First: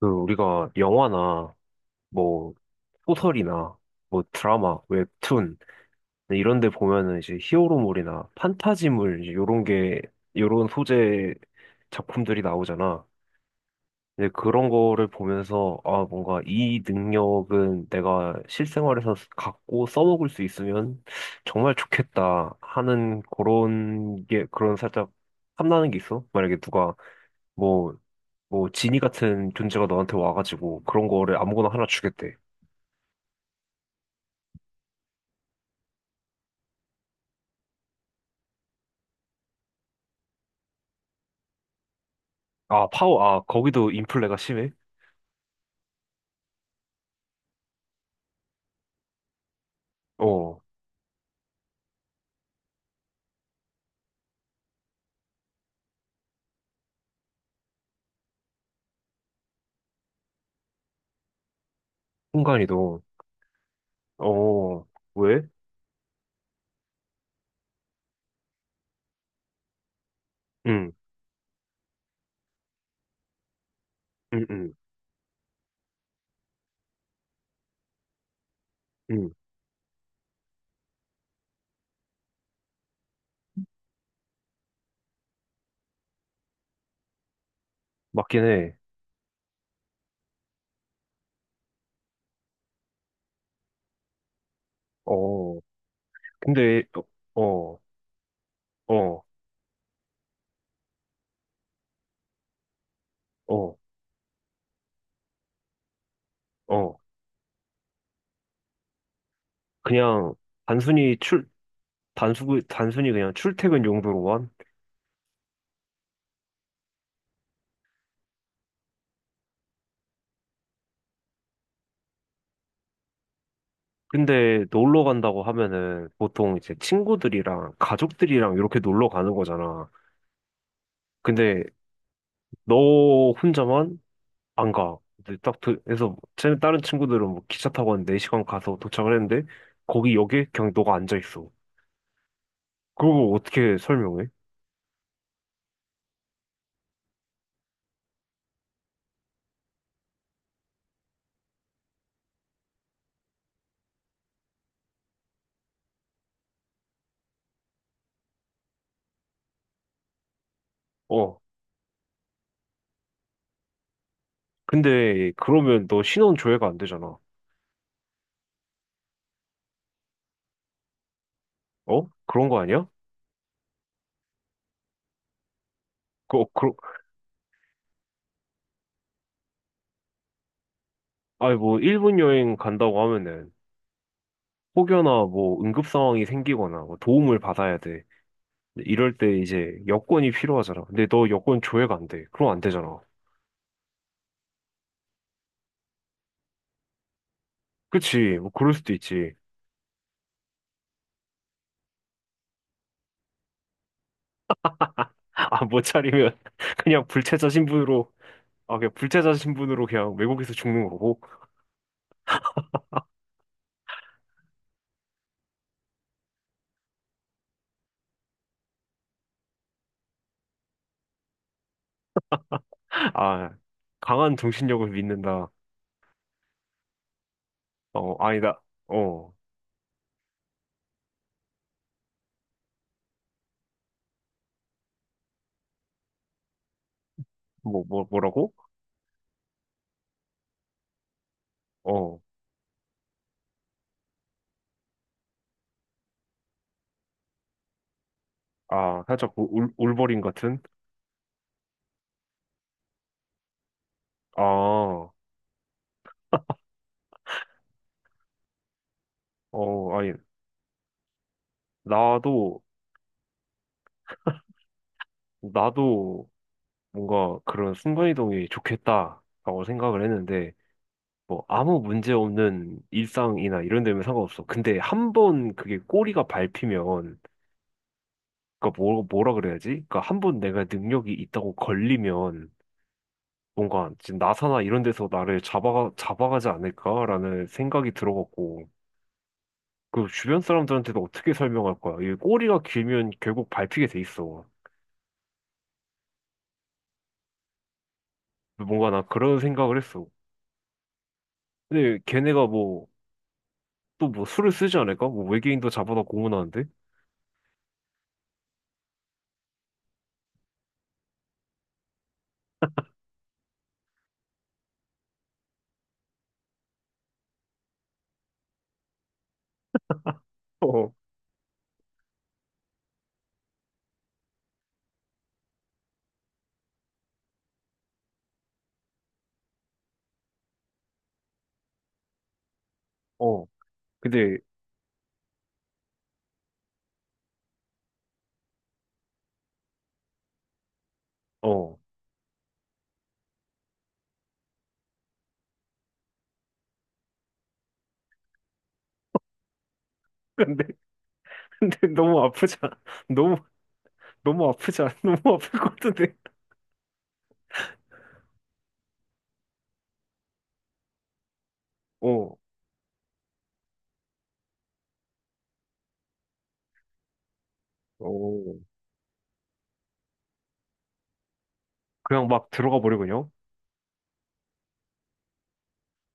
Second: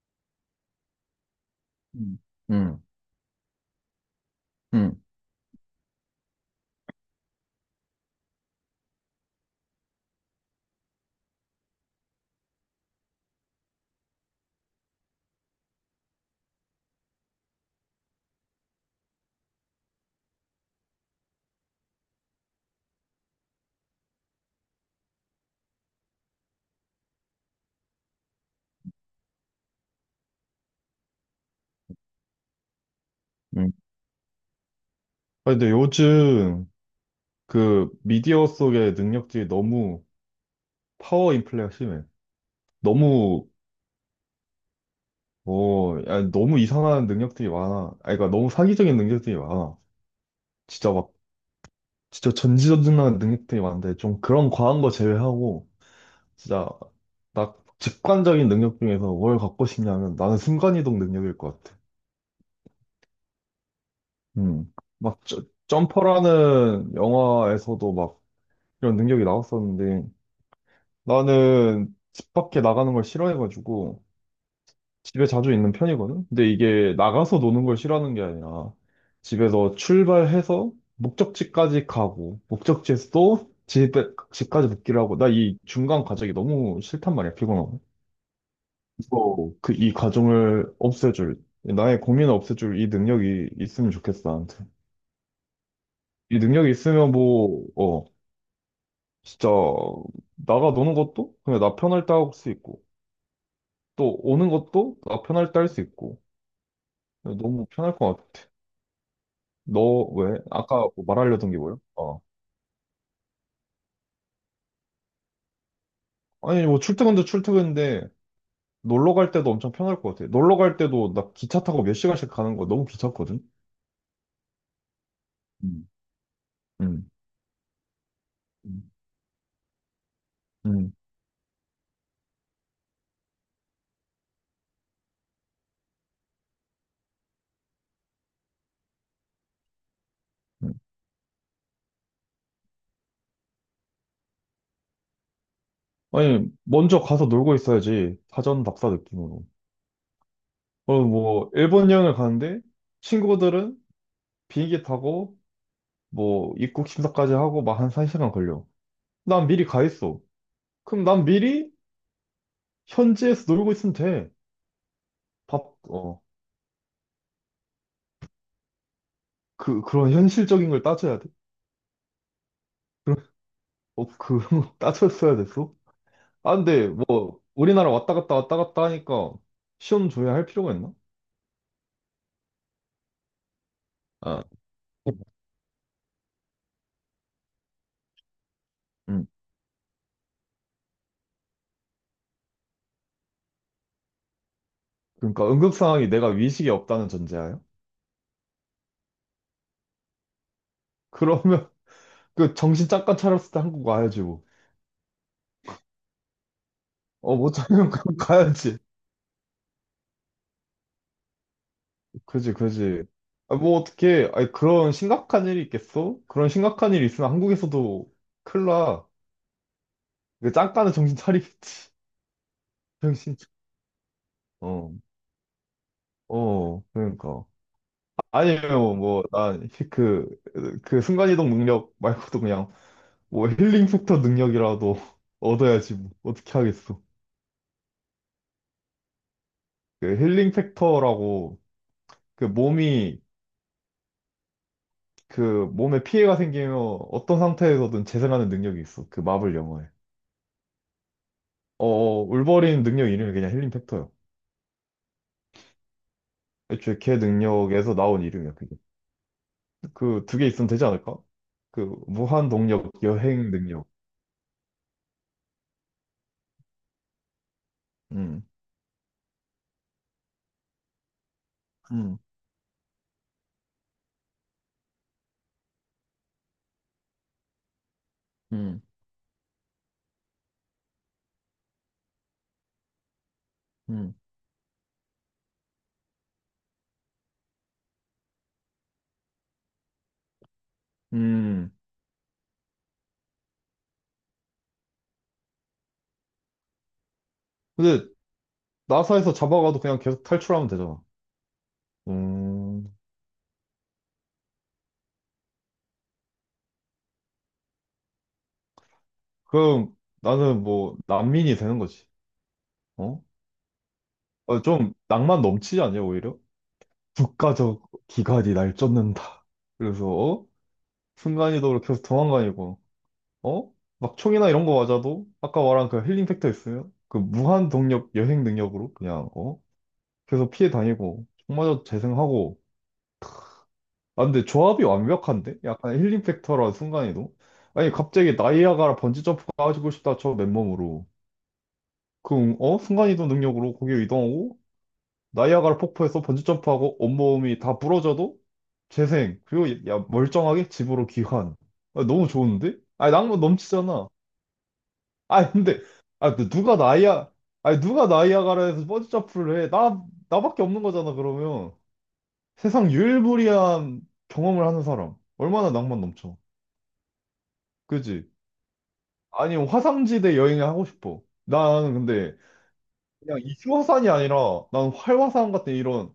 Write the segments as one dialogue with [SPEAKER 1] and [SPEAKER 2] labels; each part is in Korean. [SPEAKER 1] 그 우리가 영화나
[SPEAKER 2] 음,
[SPEAKER 1] 뭐
[SPEAKER 2] 음,
[SPEAKER 1] 소설이나 뭐 드라마,
[SPEAKER 2] 음.
[SPEAKER 1] 웹툰 이런 데 보면은 이제 히어로물이나 판타지물 이제 요런 게 요런 소재 작품들이 나오잖아. 근데 그런 거를 보면서 아 뭔가 이 능력은 내가 실생활에서 갖고 써먹을 수 있으면 정말 좋겠다 하는 그런 게 그런 살짝 탐나는 게 있어. 만약에 누가 뭐 뭐 지니 같은 존재가 너한테 와가지고 그런 거를 아무거나 하나 주겠대.
[SPEAKER 2] 음. 아, 근데 요즘 그 미디어 속의 능력들이 너무 파워 인플레가 심해.
[SPEAKER 1] 아, 파워, 아,
[SPEAKER 2] 너무,
[SPEAKER 1] 거기도 인플레가 심해?
[SPEAKER 2] 야, 너무 이상한 능력들이 많아. 아, 그러니까 너무 사기적인 능력들이 많아.
[SPEAKER 1] 어,
[SPEAKER 2] 진짜 막, 진짜 전지전능한 능력들이 많은데, 좀 그런 과한 거 제외하고, 진짜, 딱 직관적인 능력 중에서 뭘 갖고 싶냐면 나는 순간이동 능력일 것 같아.
[SPEAKER 1] 순간이도.
[SPEAKER 2] 음.
[SPEAKER 1] 어,
[SPEAKER 2] 막,
[SPEAKER 1] 왜?
[SPEAKER 2] 점퍼라는 영화에서도 막 이런 능력이 나왔었는데,
[SPEAKER 1] 응,
[SPEAKER 2] 나는 집 밖에 나가는 걸 싫어해가지고
[SPEAKER 1] 응, 응,
[SPEAKER 2] 집에 자주 있는 편이거든? 근데 이게 나가서 노는 걸 싫어하는 게 아니라
[SPEAKER 1] 응.
[SPEAKER 2] 집에서 출발해서 목적지까지 가고 목적지에서 또 집에, 집까지 복귀를 하고 나 이 중간 과정이 너무 싫단 말이야, 피곤하고.
[SPEAKER 1] 맞긴 해.
[SPEAKER 2] 이거, 그, 이 과정을 없애줄, 나의 고민을 없애줄 이 능력이 있으면 좋겠어, 나한테.
[SPEAKER 1] 어,
[SPEAKER 2] 이 능력이
[SPEAKER 1] 근데,
[SPEAKER 2] 있으면
[SPEAKER 1] 어,
[SPEAKER 2] 뭐,
[SPEAKER 1] 어, 어,
[SPEAKER 2] 진짜 나가 노는 것도 그냥 나 편할 때 할 수 있고
[SPEAKER 1] 어.
[SPEAKER 2] 또 오는 것도 나 편할 때 할 수 있고
[SPEAKER 1] 어.
[SPEAKER 2] 너무 편할 것 같아. 너
[SPEAKER 1] 그냥
[SPEAKER 2] 왜? 아까 뭐
[SPEAKER 1] 단순히 출,
[SPEAKER 2] 말하려던 게 뭐야? 어.
[SPEAKER 1] 단순히 그냥 출퇴근 용도로만?
[SPEAKER 2] 아니 뭐 출퇴근도 출퇴근인데 놀러 갈 때도 엄청 편할 것 같아. 놀러 갈 때도 나 기차 타고 몇 시간씩 가는 거 너무 귀찮거든.
[SPEAKER 1] 근데 놀러 간다고
[SPEAKER 2] 음.
[SPEAKER 1] 하면은 보통 이제
[SPEAKER 2] 음.
[SPEAKER 1] 친구들이랑 가족들이랑 이렇게
[SPEAKER 2] 음.
[SPEAKER 1] 놀러 가는 거잖아.
[SPEAKER 2] 음.
[SPEAKER 1] 근데 너 혼자만 안 가. 근데 딱 그래서 다른 친구들은 뭐 기차 타고 한 4시간 가서 도착을 했는데 거기 역에 그냥
[SPEAKER 2] 음.
[SPEAKER 1] 너가 앉아 있어. 그걸 어떻게 설명해?
[SPEAKER 2] 아니 먼저 가서 놀고 있어야지 사전답사 느낌으로. 어, 뭐 일본 여행을 가는데 친구들은 비행기 타고 뭐 입국 심사까지 하고 막 한 1시간 걸려. 난 미리 가 있어. 그럼 난
[SPEAKER 1] 어.
[SPEAKER 2] 미리 현지에서 놀고 있으면 돼.
[SPEAKER 1] 근데
[SPEAKER 2] 밥,
[SPEAKER 1] 그러면 너
[SPEAKER 2] 어,
[SPEAKER 1] 신원 조회가 안 되잖아.
[SPEAKER 2] 그런 현실적인 걸 따져야 돼.
[SPEAKER 1] 어? 그런 거 아니야?
[SPEAKER 2] 그런, 그런 거 따졌어야 됐어?
[SPEAKER 1] 그, 어,
[SPEAKER 2] 아,
[SPEAKER 1] 그,
[SPEAKER 2] 근데 뭐, 우리나라 왔다 갔다 왔다 갔다 하니까 시험 줘야 할 필요가 있나?
[SPEAKER 1] 아니 뭐 일본 여행 간다고 하면은
[SPEAKER 2] 아, 음.
[SPEAKER 1] 혹여나 뭐 응급 상황이 생기거나 뭐 도움을 받아야 돼. 근데 이럴
[SPEAKER 2] 음.
[SPEAKER 1] 때 이제 여권이 필요하잖아. 근데 너 여권 조회가 안 돼. 그럼 안 되잖아.
[SPEAKER 2] 그러니까 응급 상황이 내가 위식이 없다는 전제하에
[SPEAKER 1] 그치? 뭐 그럴 수도 있지.
[SPEAKER 2] 그러면 그 정신 잠깐 차렸을 때 한국 와야지 뭐.
[SPEAKER 1] 아, 못 차리면 그냥
[SPEAKER 2] 어,
[SPEAKER 1] 불체자
[SPEAKER 2] 못 차리면
[SPEAKER 1] 신분으로.
[SPEAKER 2] 그럼
[SPEAKER 1] 아,
[SPEAKER 2] 가야지.
[SPEAKER 1] 그냥 불체자 신분으로 그냥 외국에서 죽는 거고.
[SPEAKER 2] 그지, 그지. 아, 뭐 어떻게, 아니, 그런 심각한 일이 있겠어? 그런 심각한 일이 있으면 한국에서도 큰일 나. 그 잠깐은 정신 차리겠지. 정신.
[SPEAKER 1] 아, 강한 정신력을
[SPEAKER 2] 어,
[SPEAKER 1] 믿는다.
[SPEAKER 2] 어, 그러니까.
[SPEAKER 1] 어, 아니다.
[SPEAKER 2] 아니면 뭐,
[SPEAKER 1] 어,
[SPEAKER 2] 난 그, 순간이동 능력 말고도 그냥 뭐 힐링 팩터 능력이라도 얻어야지 뭐. 어떻게 하겠어.
[SPEAKER 1] 뭐라고?
[SPEAKER 2] 그 힐링 팩터라고
[SPEAKER 1] 어,
[SPEAKER 2] 그 몸이, 그 몸에 피해가 생기면 어떤 상태에서든 재생하는 능력이
[SPEAKER 1] 아,
[SPEAKER 2] 있어. 그
[SPEAKER 1] 살짝 그
[SPEAKER 2] 마블 영화에.
[SPEAKER 1] 울버린 같은?
[SPEAKER 2] 어, 어, 울버린 능력 이름이 그냥 힐링 팩터야.
[SPEAKER 1] 아, 어,
[SPEAKER 2] 애초에 걔 능력에서 나온 이름이야, 그게.
[SPEAKER 1] 아니,
[SPEAKER 2] 그 두 개 있으면 되지 않을까? 그 무한
[SPEAKER 1] 나도,
[SPEAKER 2] 동력, 여행 능력.
[SPEAKER 1] 나도 뭔가 그런
[SPEAKER 2] 음,
[SPEAKER 1] 순간이동이 좋겠다 라고 생각을 했는데, 뭐, 아무 문제
[SPEAKER 2] 음,
[SPEAKER 1] 없는 일상이나 이런 데면 상관없어. 근데 한 번 그게 꼬리가 밟히면, 그니까
[SPEAKER 2] 음,
[SPEAKER 1] 뭐, 뭐라 그래야지? 그니까 한 번 내가 능력이 있다고 걸리면, 뭔가
[SPEAKER 2] 음.
[SPEAKER 1] 지금 나사나 이런 데서 나를 잡아가지 않을까라는 생각이 들어갔고, 그 주변 사람들한테도 어떻게
[SPEAKER 2] 음.
[SPEAKER 1] 설명할 거야? 이 꼬리가 길면 결국 밟히게 돼 있어.
[SPEAKER 2] 근데
[SPEAKER 1] 뭔가 나
[SPEAKER 2] 나사에서
[SPEAKER 1] 그런 생각을
[SPEAKER 2] 잡아가도 그냥
[SPEAKER 1] 했어.
[SPEAKER 2] 계속 탈출하면 되잖아.
[SPEAKER 1] 근데 걔네가 뭐,
[SPEAKER 2] 음.
[SPEAKER 1] 또 뭐 수를 쓰지 않을까? 뭐 외계인도 잡아다 고문하는데?
[SPEAKER 2] 그럼 나는 뭐 난민이 되는 거지. 어? 어, 좀 낭만 넘치지 않냐, 오히려? 국가적 기관이 날 쫓는다. 그래서 어?
[SPEAKER 1] 어,
[SPEAKER 2] 순간이동으로 계속 도망다니고 어? 막 총이나 이런 거 맞아도 아까 말한 그 힐링 팩터 있으면 그 무한 동력 여행 능력으로 그냥 어? 계속 피해 다니고 총 맞아도 재생하고
[SPEAKER 1] 어,
[SPEAKER 2] 아,
[SPEAKER 1] 근데,
[SPEAKER 2] 근데 조합이 완벽한데? 약간 힐링 팩터라 순간이동? 아니, 갑자기 나이아가라 번지점프 가지고 싶다, 저 맨몸으로.
[SPEAKER 1] 어.
[SPEAKER 2] 그럼, 어? 순간이동 능력으로 거기 이동하고, 나이아가라 폭포에서 번지점프하고, 온몸이 다 부러져도 재생. 그리고, 야,
[SPEAKER 1] 근데,
[SPEAKER 2] 멀쩡하게 집으로 귀환.
[SPEAKER 1] 근데
[SPEAKER 2] 아,
[SPEAKER 1] 너무
[SPEAKER 2] 너무
[SPEAKER 1] 아프지
[SPEAKER 2] 좋은데?
[SPEAKER 1] 않아?
[SPEAKER 2] 아니,
[SPEAKER 1] 너무,
[SPEAKER 2] 낭만 넘치잖아.
[SPEAKER 1] 너무 아프지 않아? 너무
[SPEAKER 2] 아,
[SPEAKER 1] 아플 것
[SPEAKER 2] 근데,
[SPEAKER 1] 같은데?
[SPEAKER 2] 아, 근데 누가 아니, 누가 나이아가라에서 번지점프를 해? 나, 나밖에 없는 거잖아, 그러면.
[SPEAKER 1] 어,
[SPEAKER 2] 세상 유일무이한 경험을 하는 사람. 얼마나 낭만 넘쳐. 그지?
[SPEAKER 1] 어,
[SPEAKER 2] 아니, 화산지대 여행을 하고 싶어. 나는
[SPEAKER 1] 그냥
[SPEAKER 2] 근데
[SPEAKER 1] 막 들어가 버려, 그냥.
[SPEAKER 2] 그냥 이슈화산이 아니라 난 활화산 같은 이런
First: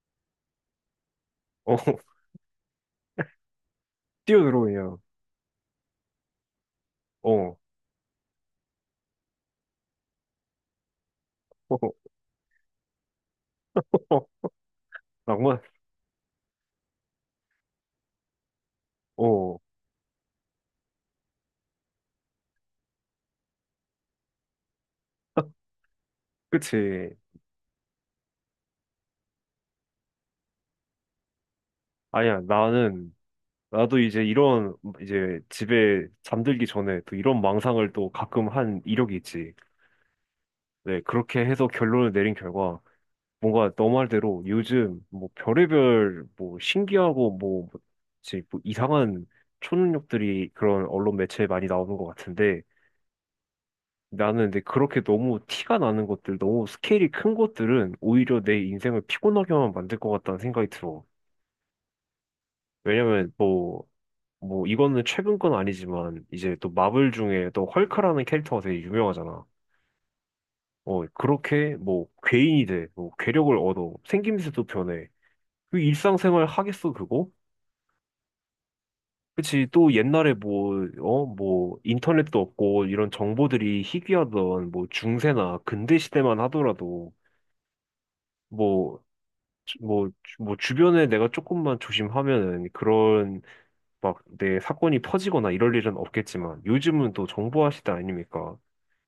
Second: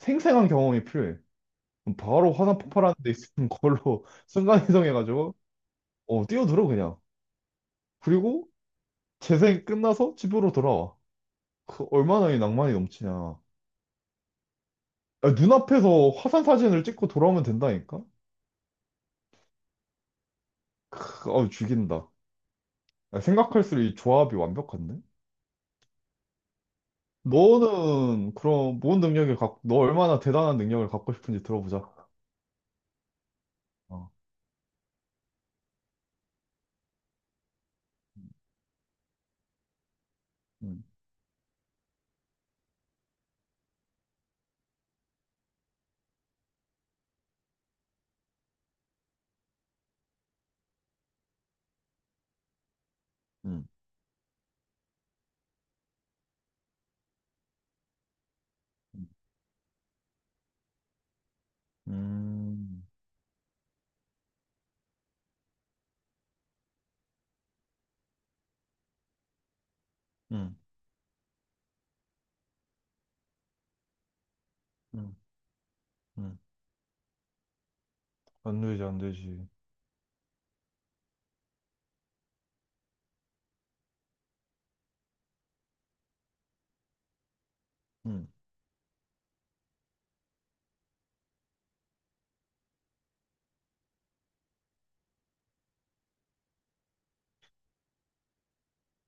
[SPEAKER 2] 생생한 경험이 필요해.
[SPEAKER 1] 어,
[SPEAKER 2] 그럼 바로 화산 폭발하는 데 있는 걸로
[SPEAKER 1] 뛰어들어, 그냥.
[SPEAKER 2] 순간이동해가지고 어, 뛰어들어 그냥.
[SPEAKER 1] 어,
[SPEAKER 2] 그리고 재생 끝나서 집으로 돌아와. 그 얼마나 이 낭만이 넘치냐.
[SPEAKER 1] 어,
[SPEAKER 2] 야,
[SPEAKER 1] 낭만,
[SPEAKER 2] 눈앞에서 화산 사진을 찍고 돌아오면 된다니까?
[SPEAKER 1] 어,
[SPEAKER 2] 크, 어우, 죽인다. 야, 생각할수록 이 조합이 완벽한데?
[SPEAKER 1] 그치.
[SPEAKER 2] 너는 그럼 뭔 능력을 갖고, 너 얼마나 대단한 능력을 갖고 싶은지 들어보자.
[SPEAKER 1] 아니야, 나도
[SPEAKER 2] 어,
[SPEAKER 1] 이제 이런, 이제 집에 잠들기 전에 또 이런 망상을 또 가끔 한 이력이 있지.
[SPEAKER 2] 음,
[SPEAKER 1] 네, 그렇게 해서 결론을 내린 결과, 뭔가 너 말대로 요즘 뭐 별의별 뭐 신기하고 뭐, 뭐지, 뭐 이상한 초능력들이 그런 언론 매체에 많이 나오는 것 같은데,
[SPEAKER 2] 음,
[SPEAKER 1] 나는 근데 그렇게 너무 티가 나는 것들, 너무 스케일이 큰 것들은 오히려 내 인생을
[SPEAKER 2] 음,
[SPEAKER 1] 피곤하게만 만들 것 같다는 생각이 들어. 왜냐면 뭐 이거는 최근 건 아니지만 이제 또 마블 중에 또 헐크라는 캐릭터가 되게 유명하잖아.
[SPEAKER 2] 음,
[SPEAKER 1] 어 그렇게 뭐 괴인이 돼, 뭐 괴력을 얻어, 생김새도 변해.
[SPEAKER 2] 음,
[SPEAKER 1] 그
[SPEAKER 2] 음.
[SPEAKER 1] 일상생활 하겠어 그거?
[SPEAKER 2] 안 되지, 안 되지.
[SPEAKER 1] 그치 또 옛날에 뭐 어 뭐 인터넷도 없고 이런 정보들이 희귀하던 뭐 중세나 근대 시대만 하더라도
[SPEAKER 2] 음,
[SPEAKER 1] 뭐 주변에 내가 조금만 조심하면은 그런 막 내 사건이 퍼지거나 이럴 일은 없겠지만 요즘은 또 정보화 시대 아닙니까?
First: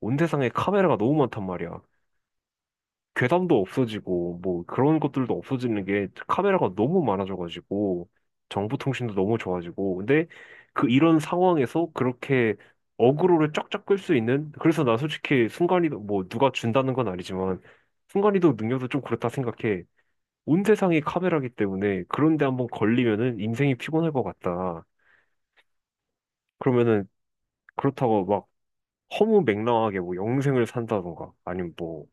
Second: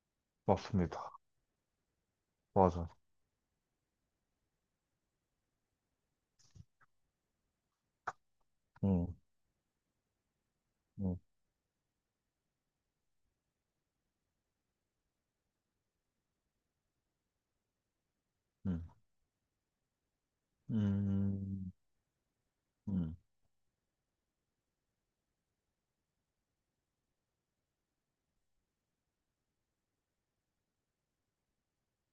[SPEAKER 1] 온 세상에 카메라가
[SPEAKER 2] 맞습니다.
[SPEAKER 1] 너무 많단 말이야.
[SPEAKER 2] 맞아.
[SPEAKER 1] 괴담도 없어지고, 뭐, 그런 것들도 없어지는 게 카메라가 너무 많아져가지고,
[SPEAKER 2] 음,
[SPEAKER 1] 정보통신도 너무 좋아지고, 근데 그
[SPEAKER 2] 음,
[SPEAKER 1] 이런 상황에서 그렇게 어그로를 쫙쫙 끌 수 있는, 그래서 나 솔직히 순간이도, 뭐, 누가 준다는 건 아니지만, 순간이도
[SPEAKER 2] 음,
[SPEAKER 1] 능력도 좀 그렇다 생각해. 온 세상이 카메라기
[SPEAKER 2] 음,
[SPEAKER 1] 때문에, 그런데 한번
[SPEAKER 2] 음,
[SPEAKER 1] 걸리면은 인생이 피곤할 것 같다. 그러면은, 그렇다고 막, 허무맹랑하게 뭐, 영생을 산다던가, 아니면 뭐,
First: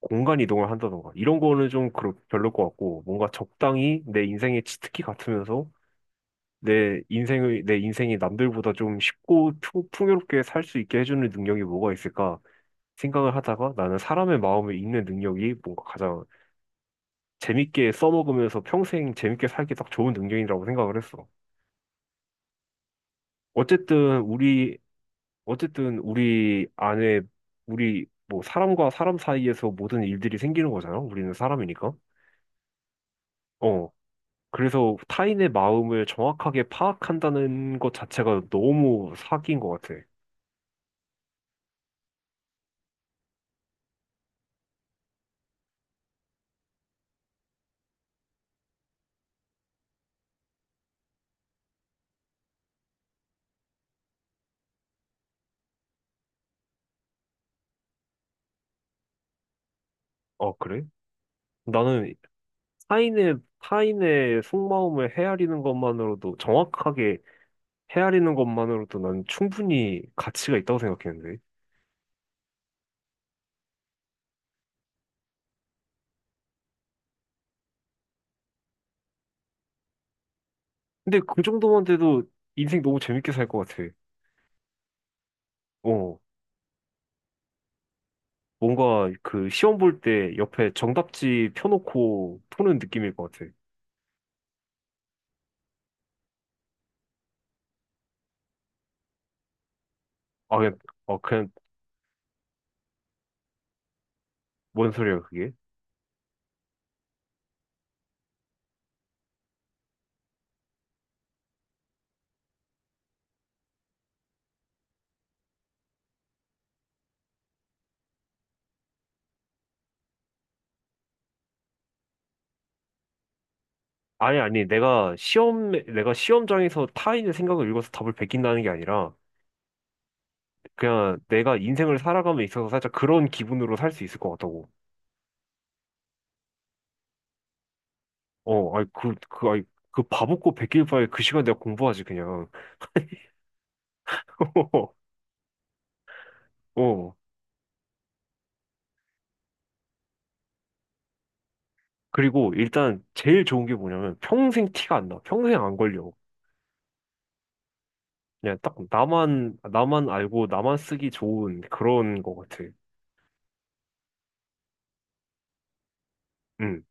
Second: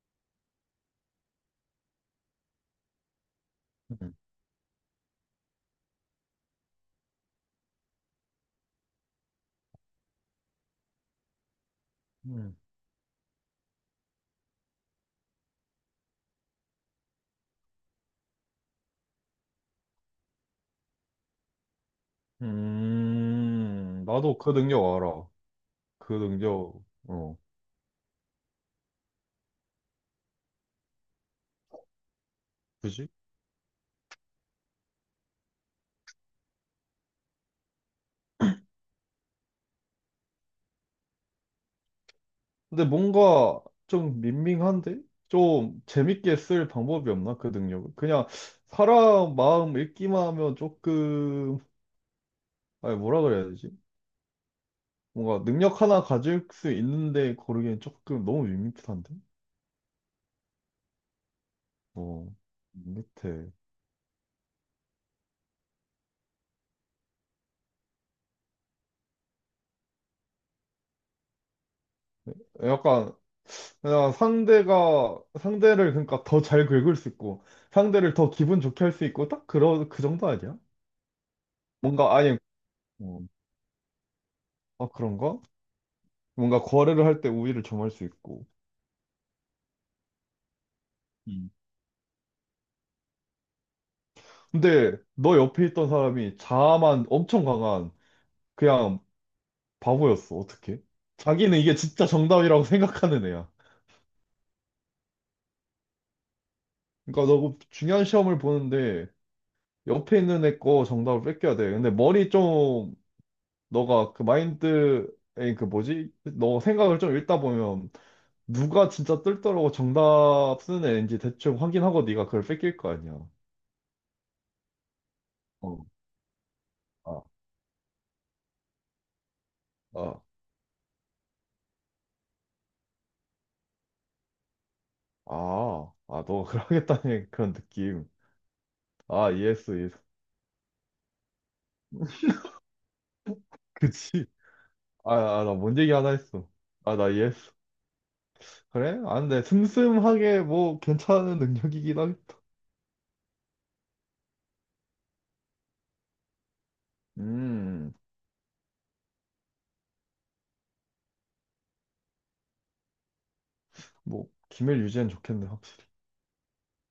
[SPEAKER 1] 공간 이동을 한다던가 이런 거는 별로일 것 같고 뭔가 적당히
[SPEAKER 2] 음,
[SPEAKER 1] 내 인생의 치트키 같으면서 내 인생이 남들보다 좀 쉽고 풍요롭게 살 수 있게 해주는 능력이 뭐가 있을까
[SPEAKER 2] 음.
[SPEAKER 1] 생각을 하다가 나는 사람의 마음을 읽는 능력이 뭔가 가장 재밌게 써먹으면서 평생 재밌게 살기 딱 좋은 능력이라고 생각을 했어. 어쨌든
[SPEAKER 2] 나도 그
[SPEAKER 1] 우리
[SPEAKER 2] 능력 알아.
[SPEAKER 1] 어쨌든
[SPEAKER 2] 그
[SPEAKER 1] 우리
[SPEAKER 2] 능력,
[SPEAKER 1] 안에
[SPEAKER 2] 어,
[SPEAKER 1] 우리 뭐 사람과 사람 사이에서 모든 일들이 생기는 거잖아. 우리는 사람이니까.
[SPEAKER 2] 그지?
[SPEAKER 1] 어. 그래서 타인의 마음을 정확하게 파악한다는 것 자체가 너무 사기인 것 같아.
[SPEAKER 2] 근데 뭔가 좀 밍밍한데? 좀 재밌게 쓸 방법이 없나? 그 능력을. 그냥 사람 마음 읽기만 하면 조금, 아니, 뭐라 그래야 되지? 뭔가 능력 하나 가질 수 있는데 고르기엔 조금 너무 밋밋한데?
[SPEAKER 1] 아, 그래? 나는
[SPEAKER 2] 어, 밋밋해.
[SPEAKER 1] 타인의 속마음을 헤아리는 것만으로도, 정확하게 헤아리는 것만으로도 난 충분히 가치가 있다고 생각했는데.
[SPEAKER 2] 약간, 그냥 상대를 그러니까 더 잘 긁을 수 있고, 상대를 더 기분 좋게 할 수 있고, 딱 그런, 그 정도 아니야?
[SPEAKER 1] 근데 그 정도만
[SPEAKER 2] 뭔가
[SPEAKER 1] 돼도
[SPEAKER 2] 아예,
[SPEAKER 1] 인생 너무
[SPEAKER 2] 어,
[SPEAKER 1] 재밌게 살 것 같아.
[SPEAKER 2] 아, 그런가?
[SPEAKER 1] 어,
[SPEAKER 2] 뭔가 거래를 할 때 우위를 점할 수 있고.
[SPEAKER 1] 뭔가 그 시험 볼 때 옆에
[SPEAKER 2] 음.
[SPEAKER 1] 정답지 펴놓고 푸는 느낌일 것 같아.
[SPEAKER 2] 근데 너 옆에 있던 사람이 자아만 엄청 강한 그냥 바보였어.
[SPEAKER 1] 아, 그냥,
[SPEAKER 2] 어떻게?
[SPEAKER 1] 아, 그냥
[SPEAKER 2] 자기는 이게 진짜 정답이라고 생각하는 애야.
[SPEAKER 1] 뭔 소리야, 그게?
[SPEAKER 2] 그러니까 너그 중요한 시험을 보는데 옆에 있는 애 거 정답을 뺏겨야 돼. 근데 머리 좀, 너가 그 마인드에 그 뭐지? 너 생각을 좀 읽다 보면 누가 진짜 뜰더라고 정답 쓰는 애인지 대충 확인하고 네가 그걸 뺏길 거 아니야.
[SPEAKER 1] 아니, 내가
[SPEAKER 2] 어,
[SPEAKER 1] 내가 시험장에서
[SPEAKER 2] 아,
[SPEAKER 1] 타인의 생각을 읽어서 답을 베낀다는 게 아니라,
[SPEAKER 2] 아,
[SPEAKER 1] 그냥 내가 인생을 살아감에 있어서 살짝 그런 기분으로 살 수 있을 것 같다고.
[SPEAKER 2] 아, 아, 너가 그러겠다는 그런 느낌.
[SPEAKER 1] 어, 아니,
[SPEAKER 2] 아,
[SPEAKER 1] 그, 아니,
[SPEAKER 2] 이해했어, 이해했어.
[SPEAKER 1] 그 바보고 베낄 바에 그 시간 내가 공부하지, 그냥.
[SPEAKER 2] 그치? 아, 아, 나 뭔 얘기 하나 했어. 아, 나
[SPEAKER 1] 어.
[SPEAKER 2] 이해했어. 그래? 아, 근데 슴슴하게 뭐 괜찮은 능력이긴 하겠.
[SPEAKER 1] 그리고 일단 제일 좋은 게 뭐냐면 평생 티가 안 나. 평생 안 걸려.
[SPEAKER 2] 음,
[SPEAKER 1] 그냥 딱 나만 알고 나만 쓰기 좋은 그런 것 같아.
[SPEAKER 2] 뭐, 기밀 유지엔 좋겠네, 확실히.
[SPEAKER 1] 응.